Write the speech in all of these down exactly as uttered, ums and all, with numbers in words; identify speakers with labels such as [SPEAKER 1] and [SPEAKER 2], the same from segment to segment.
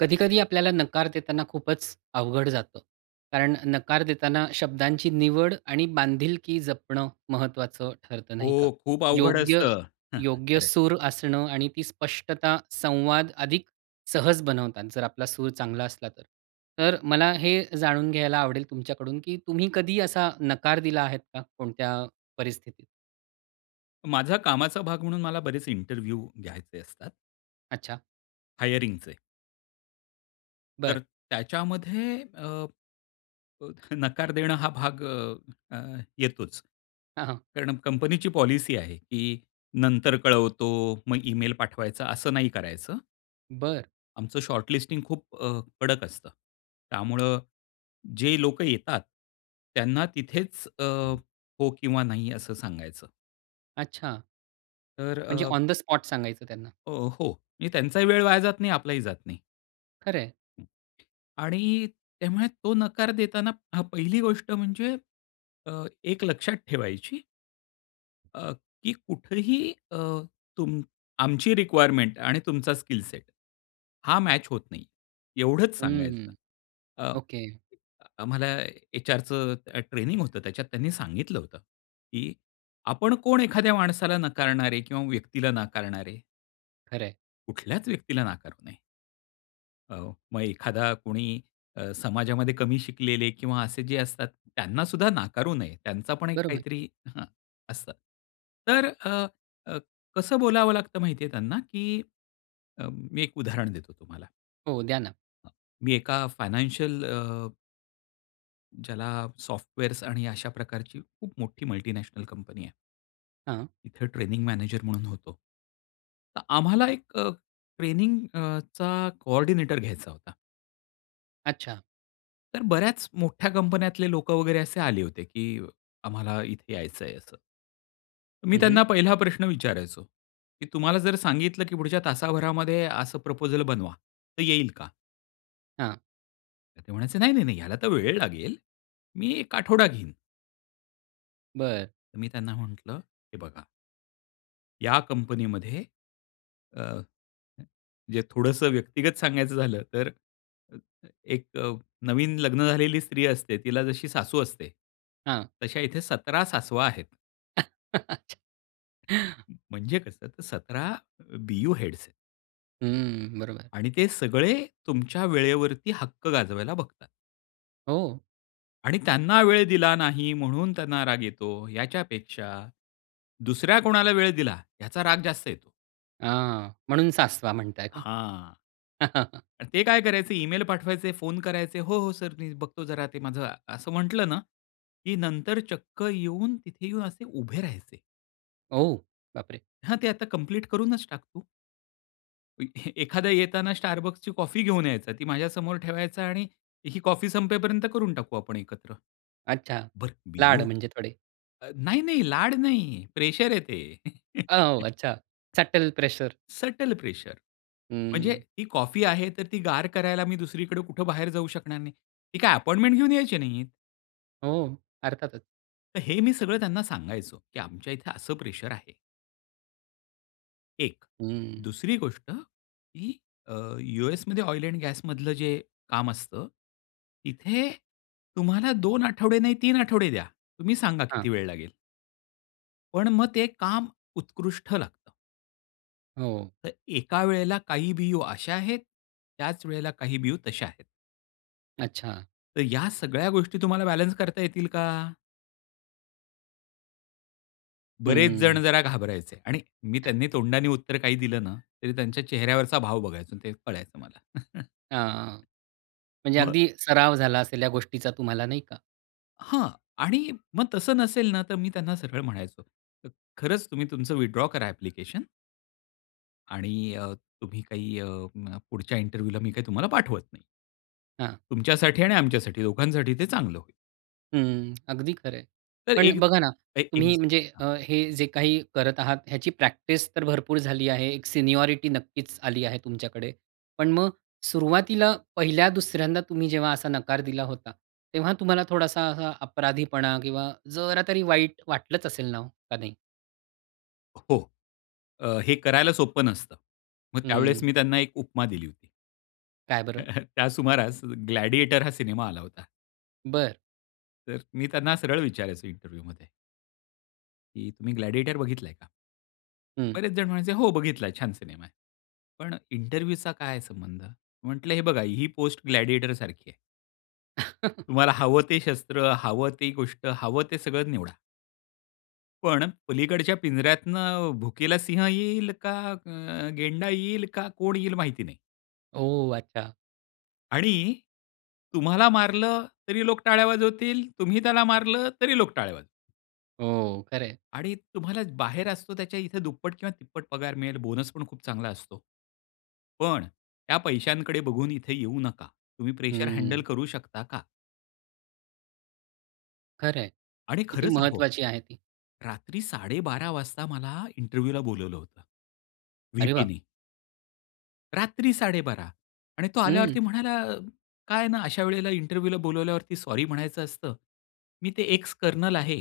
[SPEAKER 1] कधी-कधी आपल्याला नकार देताना खूपच अवघड जातं. कारण नकार देताना शब्दांची निवड आणि बांधिलकी जपणं महत्त्वाचं ठरतं, नाही का?
[SPEAKER 2] हो खूप अवघड
[SPEAKER 1] योग्य,
[SPEAKER 2] असतं.
[SPEAKER 1] योग्य
[SPEAKER 2] खंर आहे.
[SPEAKER 1] सूर असणं आणि ती स्पष्टता संवाद अधिक सहज बनवतात, जर आपला सूर चांगला असला तर. तर मला हे जाणून घ्यायला आवडेल तुमच्याकडून की तुम्ही कधी असा नकार दिला आहे का? कोणत्या परिस्थितीत?
[SPEAKER 2] माझ्या कामाचा भाग म्हणून मला बरेच इंटरव्ह्यू घ्यायचे असतात.
[SPEAKER 1] अच्छा.
[SPEAKER 2] हायरिंगचे. तर
[SPEAKER 1] बरं.
[SPEAKER 2] त्याच्यामध्ये अ, नकार देणं हा भाग अ, अ, येतोच.
[SPEAKER 1] हां, हां.
[SPEAKER 2] कारण कंपनीची पॉलिसी आहे की "नंतर कळवतो," मग इमेल पाठवायचा असं नाही करायचं.
[SPEAKER 1] बरं.
[SPEAKER 2] आमचं शॉर्टलिस्टिंग खूप अ, कडक असतं. त्यामुळे जे लोक येतात, त्यांना तिथेच अ, हो किंवा नाही असं सांगायचं.
[SPEAKER 1] अच्छा.
[SPEAKER 2] तर
[SPEAKER 1] म्हणजे
[SPEAKER 2] अ
[SPEAKER 1] ऑन द स्पॉट सांगायचं त्यांना.
[SPEAKER 2] अ, हो म्हणजे त्यांचाही वेळ वाया जात नाही, आपलाही जात नाही.
[SPEAKER 1] खरं आहे.
[SPEAKER 2] आणि त्यामुळे तो नकार देताना हा पहिली गोष्ट म्हणजे अ, एक लक्षात ठेवायची. अ, की कुठेही अ, तुम आमची रिक्वायरमेंट आणि तुमचा स्किल सेट हा मॅच होत नाही, एवढंच सांगायचं.
[SPEAKER 1] हं.
[SPEAKER 2] अ,
[SPEAKER 1] ओके.
[SPEAKER 2] आम्हाला एचआरचं अ, ट्रेनिंग होतं त्याच्यात त्यांनी सांगितलं होतं, की आपण कोण एखाद्या माणसाला नाकारणारे किंवा व्यक्तीला नाकारणारे?
[SPEAKER 1] खरं आहे.
[SPEAKER 2] कुठल्याच व्यक्तीला नाकारू नये. हो, मग एखादा कोणी अ, समाजामध्ये कमी शिकलेले किंवा असे जे असतात त्यांना सुद्धा नाकारू नये. त्यांचा पण एक
[SPEAKER 1] बरोबर.
[SPEAKER 2] काहीतरी असतं. तर अ, अ, कसं बोलावं लागतं माहिती आहे त्यांना? की अ, मी एक उदाहरण देतो तुम्हाला.
[SPEAKER 1] हो, द्या ना.
[SPEAKER 2] अ, मी एका फायनान्शियल अ, ज्याला सॉफ्टवेअर्स आणि अशा प्रकारची खूप मोठी मल्टिनॅशनल कंपनी आहे.
[SPEAKER 1] हां.
[SPEAKER 2] तिथं ट्रेनिंग मॅनेजर म्हणून होतो. तर आम्हाला एक अ, ट्रेनिंग अ, चा कोऑर्डिनेटर घ्यायचा होता.
[SPEAKER 1] अच्छा.
[SPEAKER 2] तर बऱ्याच मोठ्या कंपन्यातले लोक वगैरे असे आले होते की आम्हाला इथे यायचंय असं. मी
[SPEAKER 1] हं, हं.
[SPEAKER 2] त्यांना पहिला प्रश्न विचारायचो की "तुम्हाला जर सांगितलं की पुढच्या तासाभरामध्ये असं प्रपोजल बनवा, तर येईल का?"
[SPEAKER 1] हां.
[SPEAKER 2] तर ते म्हणायचे, "नाही, नाही, नाही, ह्याला तर वेळ लागेल, मी एक आठवडा घेईन."
[SPEAKER 1] बरं.
[SPEAKER 2] तर मी त्यांना म्हटलं, "हे बघा" या कंपनीमध्ये अ म्हणजे थोडंसं व्यक्तिगत सांगायचं झालं, तर अ, अ, एक अ, नवीन लग्न झालेली स्त्री असते तिला जशी सासू असते,
[SPEAKER 1] हां.
[SPEAKER 2] तशा इथे सतरा सासवा आहेत. म्हणजे कसं तर सतरा अ, बीओ हेड्स आहेत.
[SPEAKER 1] हं, बरोबर.
[SPEAKER 2] आणि ते सगळे तुमच्या वेळेवरती हक्क गाजवायला बघतात.
[SPEAKER 1] हो.
[SPEAKER 2] आणि त्यांना वेळ दिला नाही म्हणून त्यांना राग येतो, याच्यापेक्षा दुसऱ्या कोणाला वेळ दिला याचा राग जास्त येतो.
[SPEAKER 1] हां, म्हणून सासवा म्हणताय का?
[SPEAKER 2] हां. आणि ते काय करायचे ईमेल पाठवायचे, फोन करायचे, "हो, हो, सर मी बघतो, जरा ते माझं" असं म्हटलं ना, की नंतर चक्क येऊन तिथे येऊन असे उभे राहायचे.
[SPEAKER 1] ओ! बापरे!
[SPEAKER 2] हां, ते आता कंप्लीट करूनच टाक तू. [unintelligible] एखादा येताना Starbucksची कॉफी घेऊन यायचा, ती माझ्यासमोर ठेवायचा आणि ही कॉफी संपेपर्यंत करून टाकू आपण एकत्र.
[SPEAKER 1] अच्छा,
[SPEAKER 2] बरं
[SPEAKER 1] लाड
[SPEAKER 2] बियू
[SPEAKER 1] म्हणजे थोडे.
[SPEAKER 2] अ, नाही-नाही लाड नाही, प्रेशर आहे ते.
[SPEAKER 1] अ, अच्छा, सटल प्रेशर.
[SPEAKER 2] सटल प्रेशर, म्हणजे
[SPEAKER 1] हं.
[SPEAKER 2] ती कॉफी आहे तर ती गार करायला मी दुसरीकडे कुठे बाहेर जाऊ शकणार नाही. ती काय अपॉइंटमेंट घेऊन यायची नाहीत.
[SPEAKER 1] हो, अर्थातच.
[SPEAKER 2] तर हे मी सगळं त्यांना सांगायचो, की "आमच्या इथे असं प्रेशर आहे." एक,
[SPEAKER 1] हं.
[SPEAKER 2] दुसरी गोष्ट, की अ, यू एसमध्ये ऑइल एंड गॅसमधलं जे काम असतं, इथे तुम्हाला दोन आठवडे नाही तीन आठवडे द्या. तुम्ही सांगा
[SPEAKER 1] हां.
[SPEAKER 2] किती वेळ लागेल? पण मग ते काम उत्कृष्ट लागतं.
[SPEAKER 1] हो.
[SPEAKER 2] तर एका वेळेला काही बियू अशा आहेत, त्याच वेळेला काही बियू तशा आहेत.
[SPEAKER 1] अच्छा.
[SPEAKER 2] तर या सगळ्या गोष्टी तुम्हाला बॅलन्स करता येतील का? बरेच जण
[SPEAKER 1] हं.
[SPEAKER 2] जरा घाबरायचे आणि मी त्यांनी तोंडाने उत्तर दिलं ना, तरी त्यांच्या चेहऱ्यावरचा भाव बघायचो आणि ते कळायचं मला.
[SPEAKER 1] हां, म्हणजे
[SPEAKER 2] मग
[SPEAKER 1] अगदी सराव झाला असेल या गोष्टीचा तुम्हाला, नाही का?
[SPEAKER 2] हां आणि मग तसं नसेल ना तर मी त्यांना सरळ म्हणायचो, "ख खरंच तुम्ही तुमचं विथड्रॉ करा ॲप्लिकेशन." आणि अ, तुम्ही काही अ, म पुढच्या इंटरव्ह्यूला मी काही तुम्हाला पाठवत नाही.
[SPEAKER 1] हां.
[SPEAKER 2] तुमच्यासाठी आणि आमच्यासाठी दोघांसाठी ते चांगलं होईल.
[SPEAKER 1] हं, अगदी खरं आहे.
[SPEAKER 2] तर
[SPEAKER 1] पण
[SPEAKER 2] एक
[SPEAKER 1] बघा ना,
[SPEAKER 2] एक
[SPEAKER 1] तुम्ही
[SPEAKER 2] एगस्
[SPEAKER 1] म्हणजे
[SPEAKER 2] हं.
[SPEAKER 1] अ, हे जे काही करत आहात ह्याची प्रॅक्टिस तर भरपूर झाली आहे. एक सिनियॉरिटी नक्कीच आली आहे तुमच्याकडे. पण मग सुरुवातीला पहिल्या दुसऱ्यांदा तुम्ही जेव्हा असा नकार दिला होता, तेव्हा तुम्हाला थोडासा असा अपराधीपणा किंवा जरा तरी वाईट वाटलंच असेल ना हो, का नाही?
[SPEAKER 2] हो, अ, हे करायला सोपं नसतं. मग त्यावेळेस
[SPEAKER 1] हं.
[SPEAKER 2] मी त्यांना एक उपमा दिली होती.
[SPEAKER 1] काय बरं?
[SPEAKER 2] त्या सुमारास ग्लॅडिएटर हा सिनेमा आला होता.
[SPEAKER 1] बरं.
[SPEAKER 2] तर मी त्यांना सरळ विचारायचो इंटरव्ह्यूमध्ये. की "तुम्ही ग्लॅडिएटर बघितलंय का?"
[SPEAKER 1] हं.
[SPEAKER 2] बरेच जण म्हणायचे, "हो बघितला छान सिनेमा आहे. पण इंटरव्ह्यूचा काय संबंध." म्हंटलं, "हे बघा ही पोस्ट ग्लॅडिएटर सारखी आहे." तुम्हाला हवं ते शस्त्र, हवं ती गोष्ट हवं ते सगळं निवडा. पण पलीकडच्या पिंजऱ्यातनं भुकेला सिंह येईल, का अ, गेंडा येईल, का कोण येईल माहिती नाही.
[SPEAKER 1] ओह! अच्छा.
[SPEAKER 2] आणि तुम्हाला मारलं, तरी लोक टाळ्या वाजवतील, तुम्ही त्याला मारलं, तरी लोक टाळ्या वाजवतील.
[SPEAKER 1] हो, खरं आहे.
[SPEAKER 2] आणि तुम्हाला बाहेर असतो त्याच्या इथं दुप्पट किंवा तिप्पट पगार मिळेल, बोनस पण खूप चांगला असतो. पण त्या पैशांकडे बघून इथे येऊ नका. तुम्ही प्रेशर हँडल
[SPEAKER 1] हम्म.
[SPEAKER 2] करू शकता का?
[SPEAKER 1] खरंय.
[SPEAKER 2] आणि
[SPEAKER 1] किती
[SPEAKER 2] खरंच अहो,
[SPEAKER 1] महत्वाची आहे ती.
[SPEAKER 2] रात्री साडेबारा वाजता मला इंटरव्ह्यूला बोलावलं होतं!
[SPEAKER 1] अरे बाप
[SPEAKER 2] व्हीपीने. रात्री साडेबारा! आणि तो आल्यावरती
[SPEAKER 1] हं!
[SPEAKER 2] म्हणाला, "काय आहे ना, अशा वेळेला इंटरव्ह्यूला बोलावल्यावरती सॉरी म्हणायचं असतं. मी ते एक्स कर्नल आहे,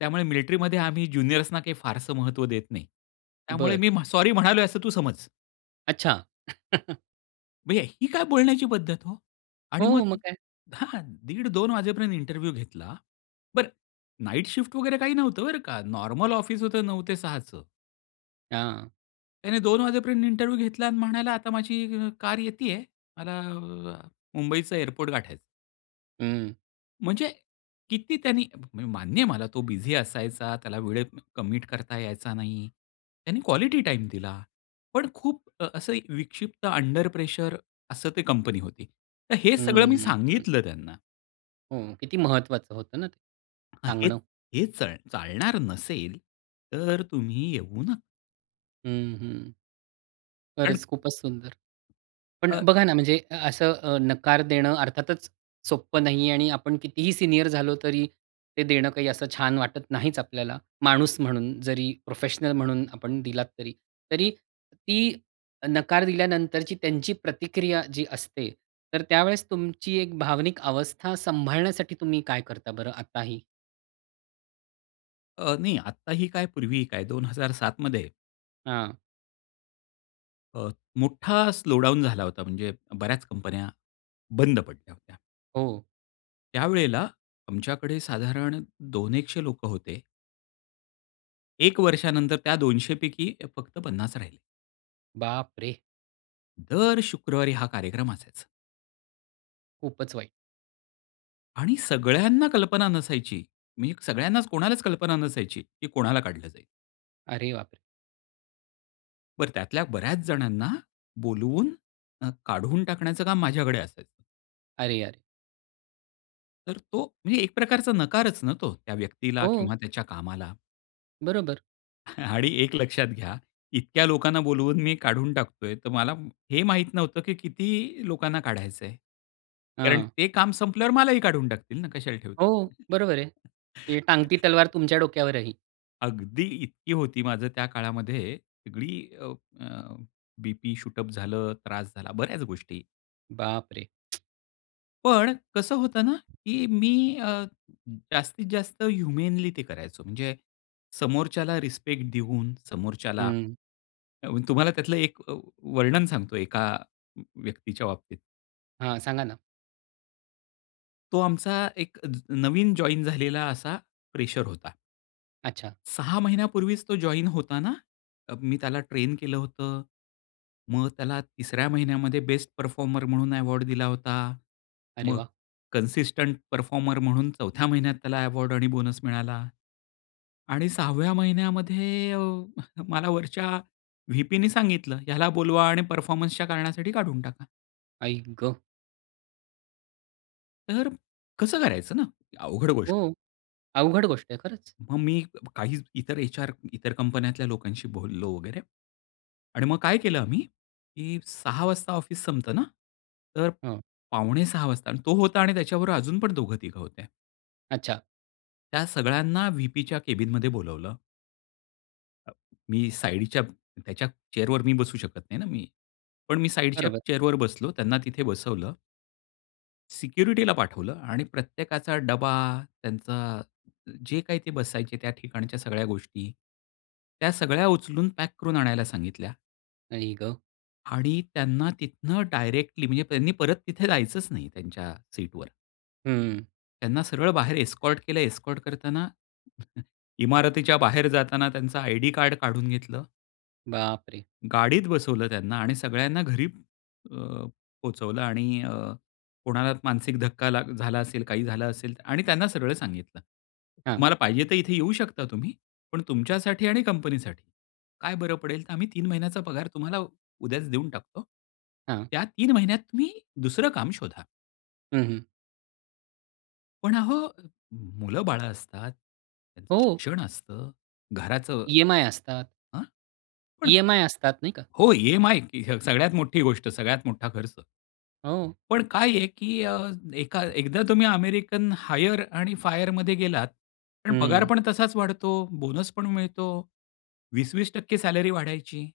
[SPEAKER 2] त्यामुळे मिलिट्रीमध्ये आम्ही ज्युनियर्सना काही फारसं महत्त्व देत नाही. त्यामुळे
[SPEAKER 1] बरं.
[SPEAKER 2] मी म्ह सॉरी म्हणालोय असं तू समज!"
[SPEAKER 1] अच्छा.
[SPEAKER 2] म्हणजे ही काय बोलण्याची पद्धत हो! आणि
[SPEAKER 1] हो
[SPEAKER 2] मग
[SPEAKER 1] मग काय!
[SPEAKER 2] हां, दीड दोन वाजेपर्यंत इंटरव्ह्यू घेतला. बरं, नाईट शिफ्ट वगैरे काही नव्हतं बरं का! नॉर्मल ऑफिस होतं नऊ ते सहाचं.
[SPEAKER 1] हां.
[SPEAKER 2] त्याने दोन वाजेपर्यंत इंटरव्ह्यू घेतला अन् म्हणाला, "आता माझी अ, कार येती आहे. मला अ, मुंबईचा एअरपोर्ट गाठायचं."
[SPEAKER 1] हं.
[SPEAKER 2] म्हणजे किती त्यांनी म्हणजे मान्य आहे मला तो बिझी असायचा, त्याला वेळेत कमिट करता यायचा नाही, त्यांनी क्वालिटी टाईम दिला, पण खूप अ, असं एक विक्षिप्त अंडर प्रेशर असं ते कंपनी होती, तर हे सगळं मी
[SPEAKER 1] हं, हं.
[SPEAKER 2] सांगितलं त्यांना.
[SPEAKER 1] हो, किती महत्वाचं होतं ना,
[SPEAKER 2] अ, हेच
[SPEAKER 1] सांगणं.
[SPEAKER 2] हेच चाल चालणार नसेल तर तुम्ही येऊ न
[SPEAKER 1] हं, हं.
[SPEAKER 2] अन्
[SPEAKER 1] खरंच खूपच सुंदर. पण
[SPEAKER 2] अ
[SPEAKER 1] बघा ना, म्हणजे असं अ, नकार देणं अर्थातच सोप्पं नाही आहे आणि आपण कितीही सीनियर झालो तरी ते देणं काही असं छान वाटत नाहीच आपल्याला. माणूस म्हणून जरी प्रोफेशनल म्हणून आपण दिलात, तरी तरी ती नकार दिल्यानंतरची त्यांची प्रतिक्रिया जी असते. तर त्यावेळेस तुमची एक भावनिक अवस्था सांभाळण्यासाठी तुम्ही काय करता बरं आताही?
[SPEAKER 2] अ, नाही आत्ताही काय पूर्वीही काय दोन हजार सात मध्ये
[SPEAKER 1] हां.
[SPEAKER 2] अ, मोठा स्लो डाउन झाला होता. म्हणजे बऱ्याच कंपन्या, बंद पडल्या होत्या.
[SPEAKER 1] हो.
[SPEAKER 2] त्यावेळेला आमच्याकडे साधारण दोन एकशे लोकं होते. एक वर्षा नंतर त्या दोनशे पैकी फक्त पन्नास राहिले.
[SPEAKER 1] बापरे!
[SPEAKER 2] दर ,शुक्रवारी हा कार्यक्रम असायचा.
[SPEAKER 1] खूपच वाईट.
[SPEAKER 2] आणि सगळ्यांना कल्पना नसायची. मी सगळ्यांनाच, कोणालाच कल्पना नसायची की कोणाला काढलं जाईल.
[SPEAKER 1] अरे बाप रे!
[SPEAKER 2] बरं त्यातल्या बऱ्याच जणांना बोलवून, न् काढून टाकण्याचं काम माझ्याकडे असायचं.
[SPEAKER 1] अरे यार!
[SPEAKER 2] तर तो म्हणजे एक प्रकारचा नकारच न तो, त्या व्यक्तीला
[SPEAKER 1] हो.
[SPEAKER 2] किंवा त्याच्या कामाला.
[SPEAKER 1] बरोबर.
[SPEAKER 2] आणि एक लक्षात घ्या इतक्या लोकांना बोलवून मी काढून टाकतोय, तर मला हे माहीत नव्हतं की किती लोकांना काढायचंय. कारण
[SPEAKER 1] हां.
[SPEAKER 2] ते काम संपल्यावर मलाही काढून टाकतील ना, कशाला
[SPEAKER 1] हो.
[SPEAKER 2] ठेवतील?
[SPEAKER 1] बरोबर आहे. ही टांगती तलवार तुमच्या डोक्यावरही.
[SPEAKER 2] अगदी इतकी होती माझं त्या काळामध्ये, सगळी अ, अ, बी-पी शूट अप झालं, त्रास झाला, बऱ्याच गोष्टी.
[SPEAKER 1] बाप रे!
[SPEAKER 2] पण कसं होतं ना की मी अ, जास्तीत जास्त ह्युमेनली ते करायचो. म्हणजे समोरच्याला रिस्पेक्ट देऊन समोरच्याला
[SPEAKER 1] हं.
[SPEAKER 2] तुम्हाला त्यातलं एक अ, वर्णन सांगतो एका व्यक्तीच्या बाबतीत.
[SPEAKER 1] हां, सांगा ना.
[SPEAKER 2] तो आमचा एक ज नवीन जॉइन झालेला असा फ्रेशर होता.
[SPEAKER 1] अच्छा.
[SPEAKER 2] सहा महिन्यापूर्वीच तो जॉइन होताना अ, मी त्याला ट्रेन केलं होतं, मग त्याला तिसऱ्या महिन्यामध्ये बेस्ट परफॉर्मर म्हणून अवॉर्ड दिला होता.
[SPEAKER 1] अरे
[SPEAKER 2] मग
[SPEAKER 1] वाह!
[SPEAKER 2] कन्सिस्टंट परफॉर्मर म्हणून चौथ्या महिन्यात त्याला अवॉर्ड आणि बोनस मिळाला. आणि सहा व्या महिन्यामध्ये अ, मला वरच्या व्हीपीनी सांगितलं, "ह्याला बोलवा आणि परफॉर्मन्सच्या कारणासाठी काढून टाका."
[SPEAKER 1] आई ग!
[SPEAKER 2] तर, कसं करायचं ना? अवघड गोष्ट आहे.
[SPEAKER 1] हो, अवघड गोष्ट आहे, खरंच.
[SPEAKER 2] मग मी काही ज इतर एचआर इतर कंपन्यातल्या लोकांशी बोललो वगैरे आणि मग काय केलं आम्ही की सहा वाजता ऑफिस संपतं ना, तर
[SPEAKER 1] हो.
[SPEAKER 2] पावणे सहा वाजता अन् तो होता आणि त्याच्याबरोबर अजून पण दोघं-तिघं होत्या.
[SPEAKER 1] अच्छा.
[SPEAKER 2] त्या सगळ्यांना व्हीपीच्या कॅबिनमध्ये बोलावलं. मी साइडच्या त्याच्या चेअरवर मी बसू शकत नाही ना मी, पण मी साइडच्या
[SPEAKER 1] बरोबर.
[SPEAKER 2] चेअरवर बसलो, त्यांना तिथे बसवलं. सिक्युरिटीला पाठवलं आणि प्रत्येकाचा डबा, त्यांचा जे काही ते बसायचे त्या ठिकाणच्या सगळ्या गोष्टी, त्या सगळ्या उचलून पॅक करून आणायला सांगितल्या.
[SPEAKER 1] आई गं!
[SPEAKER 2] आणि त्यांना तिथनं डायरेक्टली म्हणजे त्यांनी परत तिथे जायचंच नाही त्यांच्या सीटवर.
[SPEAKER 1] हं.
[SPEAKER 2] त्यांना सरळ बाहेर एस्कॉर्ट केलं. एस्कॉर्ट करतांना इमारतीच्या बाहेर जाताना त्यांचं आयडी कार्ड काढून घेतलं.
[SPEAKER 1] बापरे!
[SPEAKER 2] गाडीत बसवलं त्यांना आणि सगळ्यांना घरी अ, पोहोचवलं आणि अ, कोणाला मानसिक धक्का ला झाला असेल, काही झालं असेल आणि त्यांना सगळं सांगितलं,
[SPEAKER 1] हां.
[SPEAKER 2] "तुम्हाला पाहिजे तर इथे येऊ शकता तुम्ही, पण तुमच्यासाठी आणि कंपनीसाठी काय बरं पडेल तर आम्ही तीन महिन्याचा पगार तुम्हाला उद्याच देऊन टाकतो,
[SPEAKER 1] हां.
[SPEAKER 2] त्या तीन महिन्यात तुम्ही दुसरं काम शोधा."
[SPEAKER 1] हं, हं.
[SPEAKER 2] पण अहो, मुलं बाळ असतात, त्यांचं
[SPEAKER 1] हो.
[SPEAKER 2] शिक्षण असतं, घराचं
[SPEAKER 1] ई-एम-आय असतात.
[SPEAKER 2] अ? पण
[SPEAKER 1] ई-एम-आय असतात नाही का?
[SPEAKER 2] हो, ई-एम-आय ही सगळ्यात मोठी गोष्ट, सगळ्यात मोठा खर्च.
[SPEAKER 1] हो.
[SPEAKER 2] पण काय आहे की अ, एका एकदा तुम्ही अमेरिकन हायर आणि फायरमध्ये गेलात, पण पगार
[SPEAKER 1] हं.
[SPEAKER 2] पण तसाच वाढतो, बोनस पण मिळतो. वीस वीस टक्के सॅलरी वाढायची.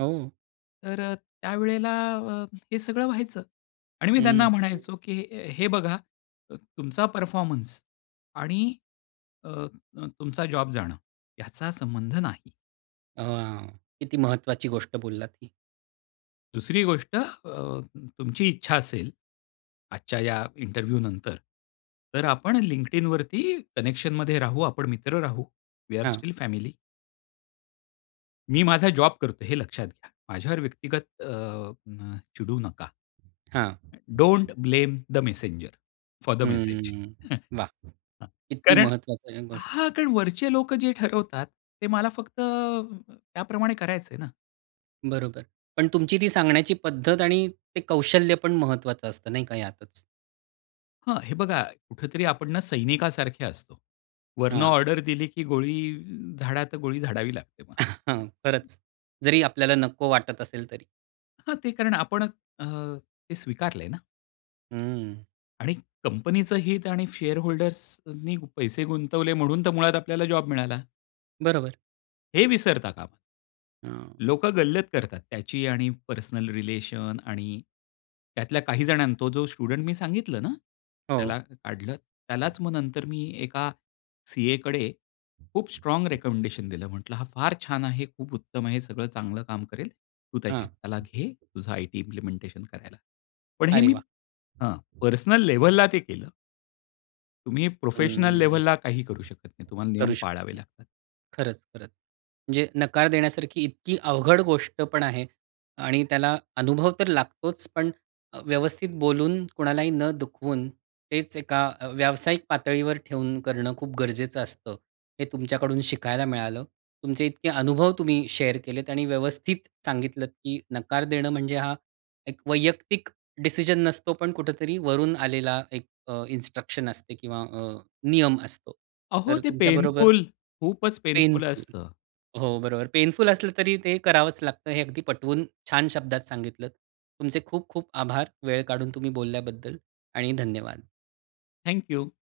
[SPEAKER 1] हो.
[SPEAKER 2] तर अ, त्यावेळेला अ, हे सगळं व्हायचं आणि मी त्यांना
[SPEAKER 1] हं.
[SPEAKER 2] म्हणायचो, की "हे बघा, अ, तुमचा परफॉर्मन्स आणि अ, अ, तुमचा जॉब जाणं याचा संबंध नाही."
[SPEAKER 1] अ, हां, किती महत्वाची गोष्ट बोललात ही.
[SPEAKER 2] दुसरी गोष्ट अ, तु तुमची इच्छा असेल, आजच्या या इंटरव्ह्यू नंतर तर आपण LinkedInवरती कनेक्शनमध्ये राहू, आपण मित्र राहू. वी आर
[SPEAKER 1] हां.
[SPEAKER 2] Still family. मी माझा जॉब करतोय हे लक्षात घ्या. माझ्यावर व्यक्तिगत अ, म चिडू नका.
[SPEAKER 1] हां.
[SPEAKER 2] अ, don't blame the messenger, for the message.
[SPEAKER 1] हं, वा!
[SPEAKER 2] हां,
[SPEAKER 1] किती
[SPEAKER 2] कारण
[SPEAKER 1] महत्वाच [unintelligible] गोष्ट.
[SPEAKER 2] हां, कारण वरचे लोक जे ठरवतात, ते मला फक्त त्याप्रमाणे करायचंय ना.
[SPEAKER 1] बरोबर, पण तुमची ती सांगण्याची पद्धत आणि ते कौशल्य पण महत्वाचं असतं नाही का यातच.
[SPEAKER 2] हां, हे बघा कुठेतरी आपण ना, सैनिकासारखे असतो. वरनं
[SPEAKER 1] हां.
[SPEAKER 2] ऑर्डर दिली की गोळी झाडा तर गोळी झाडावी लागते मग.
[SPEAKER 1] हां, खरंच. जरी आपल्याला नको वाटत असेल तरी.
[SPEAKER 2] हां, ते कारण आपण अ, ते स्वीकारलंय ना.
[SPEAKER 1] अ, हं.
[SPEAKER 2] आणि कंपनीचं हित आणि शेअर होल्डर्सनी पैसे गुंतवले म्हणून तर मुळात आपल्याला जॉब मिळाला.
[SPEAKER 1] बरोबर.
[SPEAKER 2] हे विसरता कामा
[SPEAKER 1] हां.
[SPEAKER 2] लोकं गल्लत करतात त्याची आणि पर्सनल रिलेशन आणि त्यातल्या काही जणांना तो जो स्टुडंट मी सांगितलं ना, त्याला
[SPEAKER 1] हो.
[SPEAKER 2] काढलं. त्यालाच मग नंतर मी एका सी.ए. कडे खूप स्ट्राँग रिकमेंडेशन दिलं. म्हटलं, "हा फार छान आहे, खूप उत्तम आहे, सगळं चांगलं काम करेल. तू त्याची
[SPEAKER 1] हां.
[SPEAKER 2] त्याला घे. तुझं आयटी इम्प्लिमेंटेशन करायला." पण हे
[SPEAKER 1] अरे
[SPEAKER 2] मी
[SPEAKER 1] वा!
[SPEAKER 2] हां, पर्सनल लेव्हलला ते केलं. तुम्ही
[SPEAKER 1] अं,
[SPEAKER 2] प्रोफेशनल
[SPEAKER 1] हं.
[SPEAKER 2] लेव्हलला काही करू शकत नाही. तुम्हाला नियम
[SPEAKER 1] करू शकत
[SPEAKER 2] पाळावे
[SPEAKER 1] नाही.
[SPEAKER 2] लागतात.
[SPEAKER 1] खरंच, खरंच. म्हणजे नकार देण्यासारखी इतकी अवघड गोष्ट पण आहे. आणि त्याला अनुभव तर लागतोच पण अ, व्यवस्थित बोलून, कोणालाही न दुखवून, तेच एका अ, व्यावसायिक पातळीवर ठेवून करणं खूप गरजेचं असतं. हे तुमच्याकडून शिकायला मिळालं. तुमचे इतके अनुभव तुम्ही शेअर केलेत आणि व्यवस्थित सांगितलत की नकार देणं म्हणजे हा एक वैयक्तिक डिसिजन नसतो, पण कुठेतरी वरून आलेला एक अ, इन्स्ट्रक्शन असते किंवा अ, नियम असतो.
[SPEAKER 2] अहो
[SPEAKER 1] तर
[SPEAKER 2] ते
[SPEAKER 1] तुमच्याबरोबर
[SPEAKER 2] पेनफुल, खूपच पेनफुल
[SPEAKER 1] पेनफुल.
[SPEAKER 2] असतं.
[SPEAKER 1] हो, बरोबर. पेनफुल असलं तरी ते करावंच लागतं हे अगदी पटवून छान शब्दात सांगितलं. तुमचे खूप खूप आभार, वेळ काढून तुम्ही बोलल्याबद्दल आणि धन्यवाद.
[SPEAKER 2] Thank you.